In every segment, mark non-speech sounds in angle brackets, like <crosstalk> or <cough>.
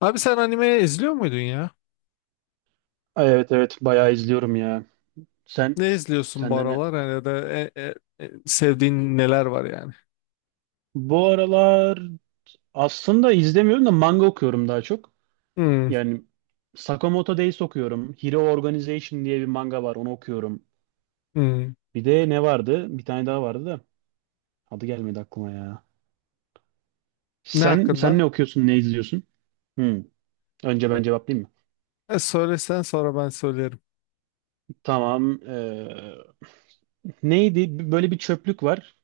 Abi sen anime izliyor muydun ya? Ay, evet evet bayağı izliyorum ya. Sen Ne izliyorsun bu Senden ne? aralar? Yani ya da sevdiğin neler var yani? Bu aralar aslında izlemiyorum da manga okuyorum daha çok. Hmm, Yani Sakamoto Days okuyorum. Hero Organization diye bir manga var onu okuyorum. hmm. Bir de ne vardı? Bir tane daha vardı da adı gelmedi aklıma ya. Ne Sen hakkında? ne okuyorsun, ne izliyorsun? Hmm. Önce ben cevaplayayım mı? Söylesen sonra ben söylerim. Tamam. Neydi? Böyle bir çöplük var.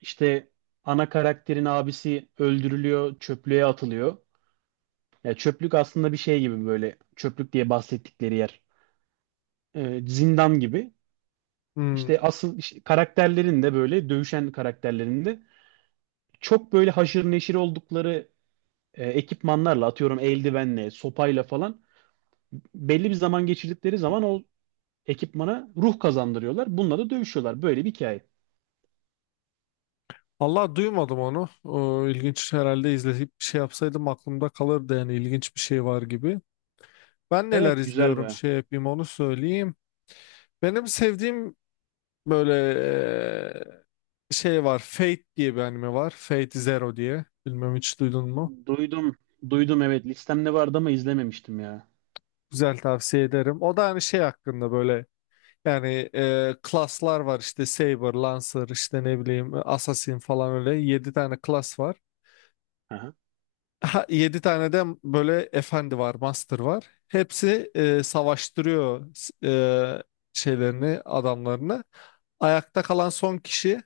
İşte ana karakterin abisi öldürülüyor, çöplüğe atılıyor. Ya çöplük aslında bir şey gibi böyle çöplük diye bahsettikleri yer. Zindan gibi. İşte Hmm. asıl işte karakterlerin de böyle dövüşen karakterlerin de çok böyle haşır neşir oldukları ekipmanlarla atıyorum eldivenle, sopayla falan belli bir zaman geçirdikleri zaman o ekipmana ruh kazandırıyorlar. Bununla da dövüşüyorlar. Böyle bir hikaye. Allah duymadım onu. O, ilginç herhalde izleyip bir şey yapsaydım aklımda kalırdı yani ilginç bir şey var gibi. Ben neler Evet, güzel izliyorum baya. şey yapayım onu söyleyeyim. Benim sevdiğim böyle şey var. Fate diye bir anime var. Fate Zero diye. Bilmem hiç duydun mu? Duydum. Duydum, evet, listemde vardı ama izlememiştim ya. Güzel tavsiye ederim. O da hani şey hakkında böyle yani klaslar var işte Saber, Lancer işte ne bileyim Assassin falan öyle 7 tane klas var. Aha. Ha, 7 tane de böyle efendi var, master var. Hepsi savaştırıyor şeylerini, adamlarını. Ayakta kalan son kişi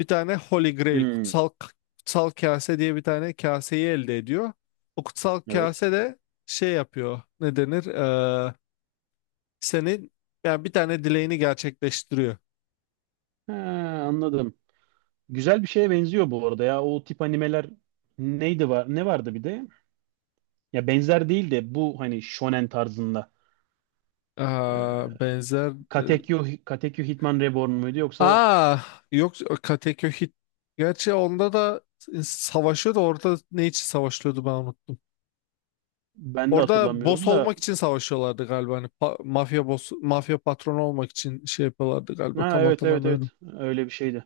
bir tane Holy Grail, Hmm, kutsal, kutsal kase diye bir tane kaseyi elde ediyor. O kutsal evet. kase de şey yapıyor. Ne denir? Senin yani bir tane dileğini gerçekleştiriyor. Ha, anladım. Güzel bir şeye benziyor bu arada ya. O tip animeler neydi var? Ne vardı bir de? Ya benzer değil de bu hani shonen tarzında. Aa, Ee, benzer e, Katekyo Hitman Reborn muydu yoksa Aa yok Kateköy. Gerçi onda da savaşıyordu. Orada ne için savaşıyordu ben unuttum. ben de Orada boss hatırlamıyorum da. olmak için savaşıyorlardı galiba. Hani mafya boss, mafya patronu olmak için şey yapıyorlardı galiba. Ha, Tam evet evet hatırlamıyorum. evet, öyle bir şeydi.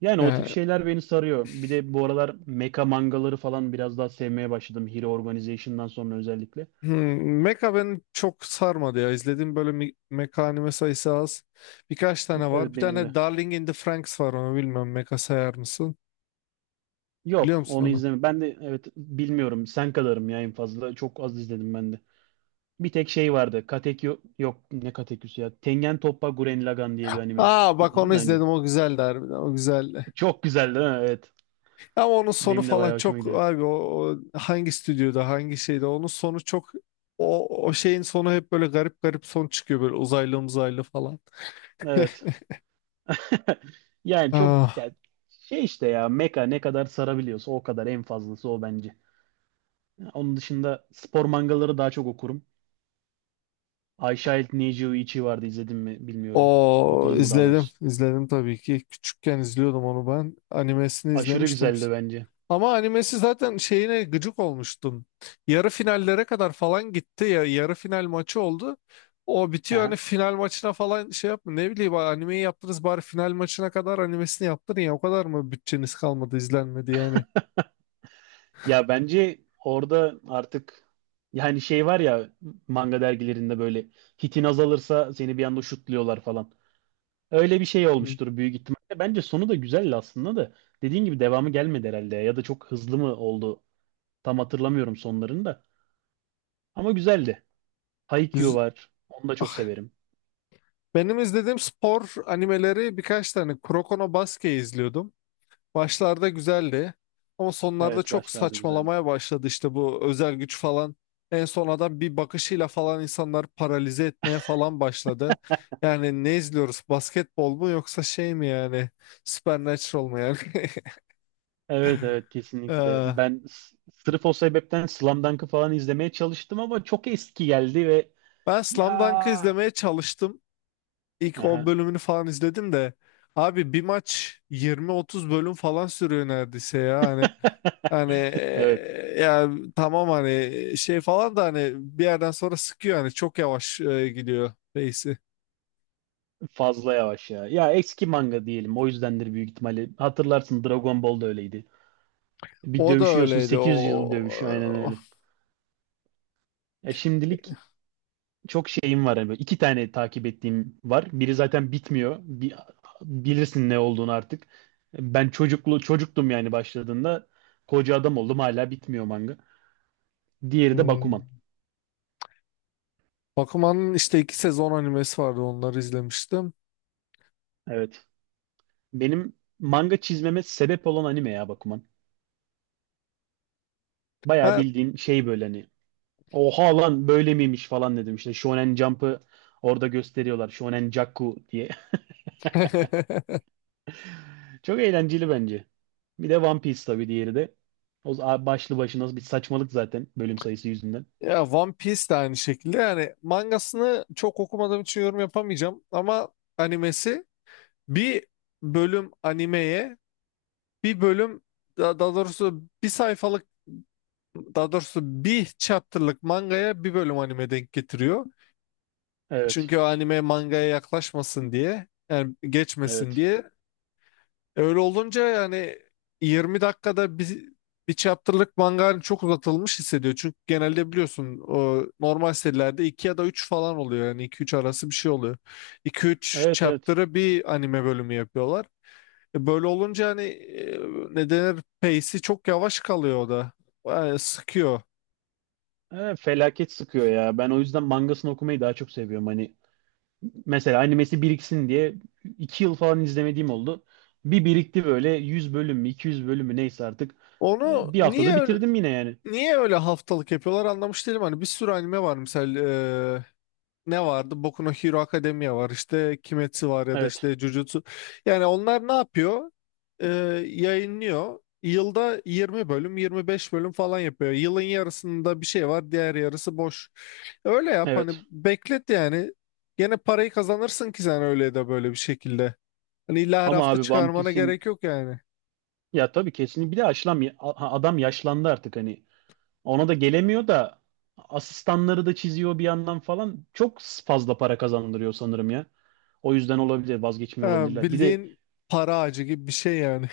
Yani o tip Yani, şeyler beni sarıyor. Bir de bu aralar meka mangaları falan biraz daha sevmeye başladım. Hero Organization'dan sonra özellikle. Mecha beni çok sarmadı ya. İzlediğim böyle Mecha anime sayısı az. Birkaç tane Evet, var. Bir benim tane de. Darling in the Franxx var onu bilmiyorum. Mecha sayar mısın? Biliyor Yok, musun onu onu? izleme. Ben de evet bilmiyorum. Sen kadarım ya en fazla. Çok az izledim ben de. Bir tek şey vardı. Katekyo yok ne Katekyo'su ya. Tengen Toppa Gurren Lagann diye bir anime. Aa bak İzledin mi onu daha önce? izledim o güzeldi harbiden o güzeldi. Çok güzeldi ha? Evet. Ama onun sonu Benim de falan bayağı hoşuma çok gidiyor. abi o, o hangi stüdyoda hangi şeyde onun sonu çok o, o şeyin sonu hep böyle garip garip son çıkıyor böyle uzaylı uzaylı falan. <laughs> Evet. <laughs> Yani çok Ah, ya şey işte ya meka ne kadar sarabiliyorsa o kadar en fazlası o bence. Onun dışında spor mangaları daha çok okurum. I Child Need You Ichi vardı izledim mi bilmiyorum. o Okudum mu daha izledim doğrusu. izledim tabii ki küçükken izliyordum onu ben animesini Aşırı izlemiştim. güzeldi bence. Ama animesi zaten şeyine gıcık olmuştum. Yarı finallere kadar falan gitti ya yarı final maçı oldu. O bitiyor hani <laughs> final maçına falan şey yapma ne bileyim animeyi yaptınız bari final maçına kadar animesini yaptırın ya o kadar mı bütçeniz kalmadı izlenmedi yani. Ya bence orada artık yani şey var ya manga dergilerinde böyle hitin azalırsa seni bir anda şutluyorlar falan. Öyle bir şey olmuştur büyük ihtimalle. Bence sonu da güzeldi aslında da. Dediğin gibi devamı gelmedi herhalde ya da çok hızlı mı oldu? Tam hatırlamıyorum sonlarını da. Ama güzeldi. Haikyuu Güz- var. Onu da çok Ah, severim. benim izlediğim spor animeleri birkaç tane Kuroko no Basket'i izliyordum. Başlarda güzeldi ama sonlarda Evet, çok başlarda güzeldi. saçmalamaya başladı işte bu özel güç falan. En son adam bir bakışıyla falan insanlar paralize etmeye falan başladı. Yani ne izliyoruz? Basketbol mu yoksa şey mi yani? Supernatural mu yani? <laughs> Evet evet, kesinlikle. Ee, Ben sırf o sebepten Slam Dunk'ı falan izlemeye çalıştım ama çok eski geldi ve Ben ya Slam Dunk'ı izlemeye çalıştım. İlk 10 bölümünü falan izledim de. Abi bir maç 20-30 bölüm falan sürüyor neredeyse ya. Hani evet, ya tamam hani şey falan da hani bir yerden sonra sıkıyor hani çok yavaş gidiyor pace'i. fazla yavaş ya. Ya eski manga diyelim. O yüzdendir büyük ihtimalle. Hatırlarsın, Dragon Ball da öyleydi. Bir O da dövüşüyorsun öyleydi. 800 O, yıl dövüş aynen o öyle. Ya şimdilik çok şeyim var. Yani. Böyle iki tane takip ettiğim var. Biri zaten bitmiyor. Bilirsin ne olduğunu artık. Ben çocuktum yani başladığında. Koca adam oldum hala bitmiyor manga. Diğeri de Hmm. Bakuman. Bakuman'ın işte iki sezon animesi vardı onları izlemiştim. Evet. Benim manga çizmeme sebep olan anime ya Bakuman. Bayağı Ben bildiğin şey böyle hani oha lan böyle miymiş falan dedim. İşte Shonen Jump'ı orada gösteriyorlar. Shonen Jakku diye. <laughs> <laughs> Çok eğlenceli bence. Bir de One Piece tabii, diğeri de. O başlı başına bir saçmalık zaten bölüm sayısı yüzünden. ya One Piece de aynı şekilde yani mangasını çok okumadığım için yorum yapamayacağım ama animesi bir bölüm animeye bir bölüm daha doğrusu bir sayfalık daha doğrusu bir chapter'lık mangaya bir bölüm anime denk getiriyor. Evet. Çünkü o anime mangaya yaklaşmasın diye yani geçmesin Evet. diye. Öyle olunca yani 20 dakikada bir, bir chapter'lık manga hani çok uzatılmış hissediyor. Çünkü genelde biliyorsun o normal serilerde 2 ya da 3 falan oluyor. Yani iki üç arası bir şey oluyor. İki üç Evet evet. chapter'ı bir anime bölümü yapıyorlar. Böyle olunca hani ne denir pace'i çok yavaş kalıyor o da. Yani sıkıyor. Evet, felaket sıkıyor ya. Ben o yüzden mangasını okumayı daha çok seviyorum. Hani mesela animesi biriksin diye 2 yıl falan izlemediğim oldu. Bir birikti böyle 100 bölüm mü 200 bölüm mü neyse artık. Onu Bir haftada niye bitirdim yine yani. Niye öyle haftalık yapıyorlar anlamış değilim. Hani bir sürü anime var mesela eee, ne vardı? Boku no Hero Academia var işte Kimetsu var ya da Evet. işte Jujutsu. Yani onlar ne yapıyor? Eee, Yayınlıyor. Yılda 20 bölüm 25 bölüm falan yapıyor. Yılın yarısında bir şey var diğer yarısı boş. Öyle yap hani Evet. beklet yani. Gene parayı kazanırsın ki sen öyle de böyle bir şekilde. Hani illa her Ama hafta abi One çıkarmana Piece'in gerek yok yani. ya tabii kesin bir de adam yaşlandı artık hani. Ona da gelemiyor da asistanları da çiziyor bir yandan falan. Çok fazla para kazandırıyor sanırım ya. O yüzden olabilir, vazgeçmiyor Ha, olabilirler. Bir de bildiğin para ağacı gibi bir şey yani.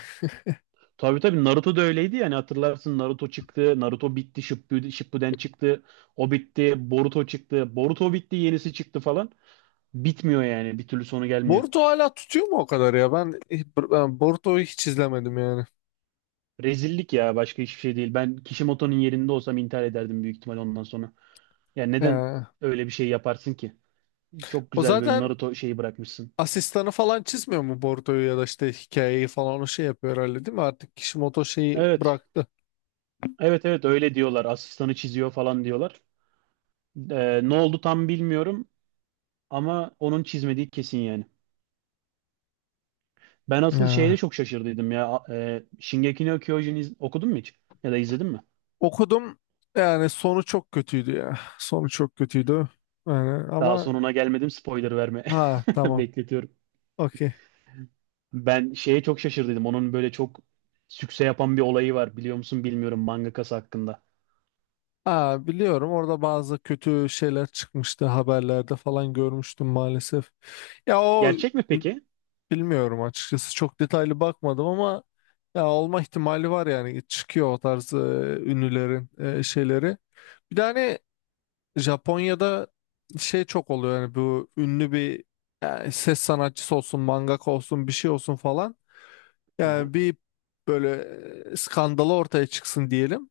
tabii tabii Naruto da öyleydi yani, hatırlarsın, Naruto çıktı, Naruto bitti, Shippuden, Shippuden çıktı, o bitti, Boruto çıktı, Boruto bitti, yenisi çıktı falan. Bitmiyor yani, bir türlü sonu gelmiyor. Boruto hala tutuyor mu o kadar ya? Ben Boruto'yu hiç izlemedim yani. Rezillik ya, başka hiçbir şey değil. Ben Kishimoto'nun yerinde olsam intihar ederdim büyük ihtimal ondan sonra. Yani neden Ee, öyle bir şey yaparsın ki? Çok O güzel böyle zaten Naruto şeyi bırakmışsın. asistanı falan çizmiyor mu Boruto'yu ya da işte hikayeyi falan o şey yapıyor herhalde değil mi? Artık Kishimoto şeyi Evet, bıraktı. evet evet, öyle diyorlar. Asistanı çiziyor falan diyorlar. Ne oldu tam bilmiyorum ama onun çizmediği kesin yani. Ben asıl şeyde Ya. çok şaşırdıydım ya. Shingeki no Kyojin okudun mu hiç? Ya da izledin mi? Okudum yani sonu çok kötüydü ya. Sonu çok kötüydü. Yani Daha ama sonuna gelmedim, spoiler verme. ha <laughs> tamam Bekletiyorum. okey. Ben şeye çok şaşırdıydım. Onun böyle çok sükse yapan bir olayı var. Biliyor musun bilmiyorum mangakası hakkında. Ha biliyorum orada bazı kötü şeyler çıkmıştı haberlerde falan görmüştüm maalesef. Ya o Gerçek mi peki? Bilmiyorum açıkçası çok detaylı bakmadım ama ya olma ihtimali var yani çıkıyor o tarz ünlülerin şeyleri. Bir de hani Japonya'da şey çok oluyor yani bu ünlü bir yani ses sanatçısı olsun, mangaka olsun, bir şey olsun falan. Aha, Yani bir böyle skandalı ortaya çıksın diyelim.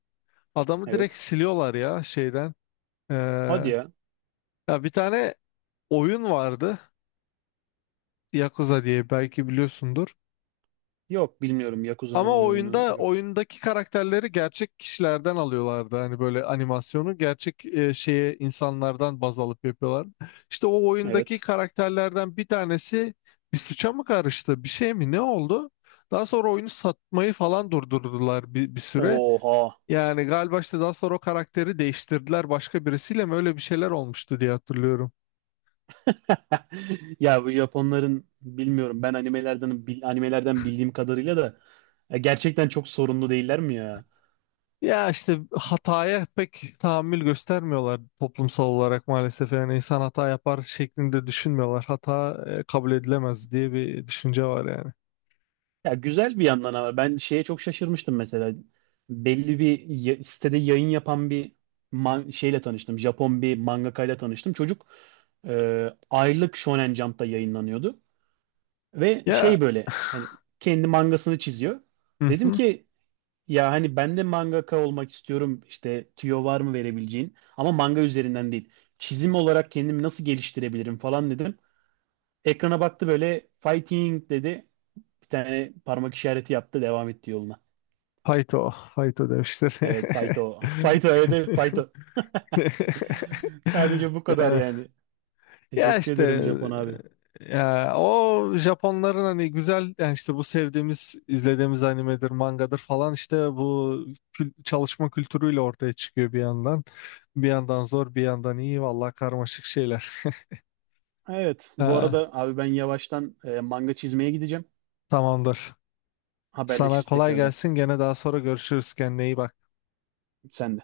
Adamı direkt evet. siliyorlar ya şeyden. Hadi Ee, ya. Ya bir tane oyun vardı Yakuza diye belki biliyorsundur. Yok, bilmiyorum. Ama Yakuza'nın bir oyunu yok. oyundaki karakterleri gerçek kişilerden alıyorlardı. Hani böyle animasyonu gerçek şeye insanlardan baz alıp yapıyorlar. İşte o oyundaki Evet. karakterlerden bir tanesi bir suça mı karıştı, bir şey mi, ne oldu? Daha sonra oyunu satmayı falan durdurdular bir, bir süre. Oha. Yani galiba işte daha sonra o karakteri değiştirdiler başka birisiyle mi öyle bir şeyler olmuştu diye hatırlıyorum. <laughs> Ya bu Japonların bilmiyorum, ben animelerden animelerden bildiğim kadarıyla da ya gerçekten çok sorunlu değiller mi ya? Ya işte hataya pek tahammül göstermiyorlar toplumsal olarak maalesef. Yani insan hata yapar şeklinde düşünmüyorlar. Hata kabul edilemez diye bir düşünce var yani. Ya güzel bir yandan ama ben şeye çok şaşırmıştım mesela. Belli bir sitede yayın yapan bir şeyle tanıştım. Japon bir mangakayla tanıştım. Çocuk aylık Shonen Jump'ta yayınlanıyordu ve Ya, şey böyle hani kendi mangasını çiziyor. hı Dedim hı. ki ya hani ben de mangaka olmak istiyorum. İşte tüyo var mı verebileceğin? Ama manga üzerinden değil. Çizim olarak kendimi nasıl geliştirebilirim falan dedim. Ekrana baktı böyle fighting dedi. Bir tane parmak işareti yaptı. Devam etti yoluna. Hayto Evet, demişler. Faito. <laughs> Faito, evet evet, Faito. <laughs> Sadece bu kadar <laughs> <laughs> yani. Ya Teşekkür işte ederim Japon abi. Ya o Japonların hani güzel yani işte bu sevdiğimiz izlediğimiz animedir, mangadır falan işte bu çalışma kültürüyle ortaya çıkıyor bir yandan. Bir yandan zor, bir yandan iyi vallahi karmaşık şeyler. Evet bu Ha, arada abi, ben yavaştan manga çizmeye gideceğim. tamamdır. Sana Haberleşiriz kolay tekrardan. gelsin. Gene daha sonra görüşürüz. Kendine iyi bak. Sen de.